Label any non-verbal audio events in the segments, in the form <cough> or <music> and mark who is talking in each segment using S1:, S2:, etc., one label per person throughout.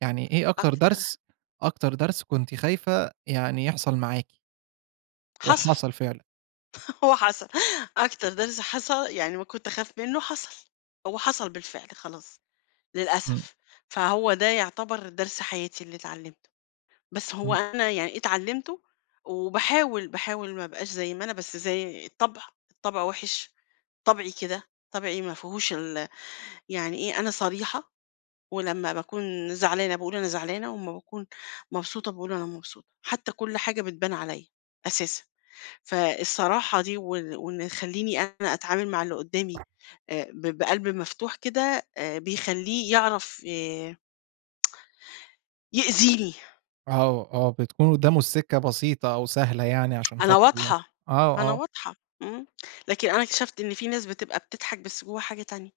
S1: يعني إيه أكتر
S2: أكتر
S1: درس أكتر درس كنتِ خايفة يعني يحصل معاكِ؟
S2: حصل،
S1: وحصل فعلًا؟
S2: <laughs> هو حصل، أكتر درس حص يعني ما كنت أخاف منّه حصل، هو حصل بالفعل، خلاص،
S1: إمم.
S2: للأسف، فهو ده يعتبر درس حياتي اللي اتعلِّمته، بس هو
S1: إمم.
S2: أنا يعني اتعلِّمته، وباحاول، باحاول ما أبقاش زي ما أنا، بس زي الطبع الطبع وِحِش، طبعي كده، طبعي ما فيهوش ال يعني إيه، أنا صريحة ولمّا باكون زعلانة باقول أنا زعلانة، وأمّا باكون مبسوطة باقول أنا مبسوطة، حتى كل حاجة بتبان عليَّ، أساسًا، فالصراحة دي وال وإنه يخلّيني أنا أتعامل مع اللي قدّامي آآ، ب بقلْب مفتوح كده، آآ، بيخلّيه يعرف ي <tsk> يأذيني.
S1: آه، آه، بتكون قدّامه السكّة بسيطة أو سهلة يعني،
S2: <tsk>
S1: عشان
S2: أنا
S1: خاطر ي
S2: واضحة
S1: آه،
S2: أنا
S1: آه.
S2: واضحة، إمم، لكن أنا اكتشفت إن في ناس بتبقى بتضحك بس جواها حاجة تانية،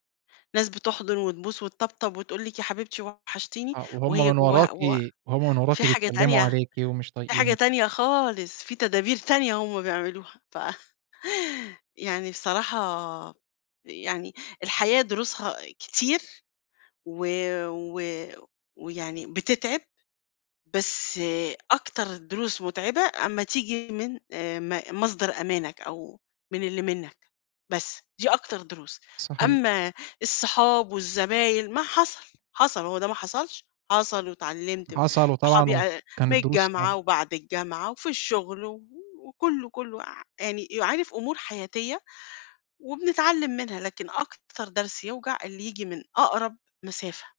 S2: ناس بتحضُن وتبوس وتطبطب، وتقول لِك "يا حبيبتي وحشتيني."
S1: آه، وهم
S2: وهي
S1: من
S2: جواها
S1: وراكِ
S2: و
S1: وهم من
S2: في
S1: وراكِ
S2: حاجة
S1: بيتكلِّموا
S2: تانية
S1: عليكِ، ومش
S2: في حاجة
S1: طايقينِك.
S2: تانية خالص، في تدابير تانية، هم بيعملوها ف <chuckles> يعني بصراحة يعني الحياة دروسها كتير، و و ويعني بتتعِب، بس أكتر دروس متعبة أمّا تيجي من آآ، م مصدر أمانك أو من اللي منّك، بس، دي أكتر دروس.
S1: صحيح.
S2: أمّا الصُحاب والزباين ما حصل حصل هو ده ما حصلش، حصل واتعلِّمت م
S1: حصل وطبعًا
S2: صحابي
S1: و
S2: أ من
S1: كانت دروس صعبة.
S2: الجامعة وبعد الجامعة وفي الشغل، و وكلّه كلّه عا يعني يو عارف أُمور حياتية، وبنتعلِّم منها لكن أكتر درس يوجع اللي ييجي من أقرب مسافة.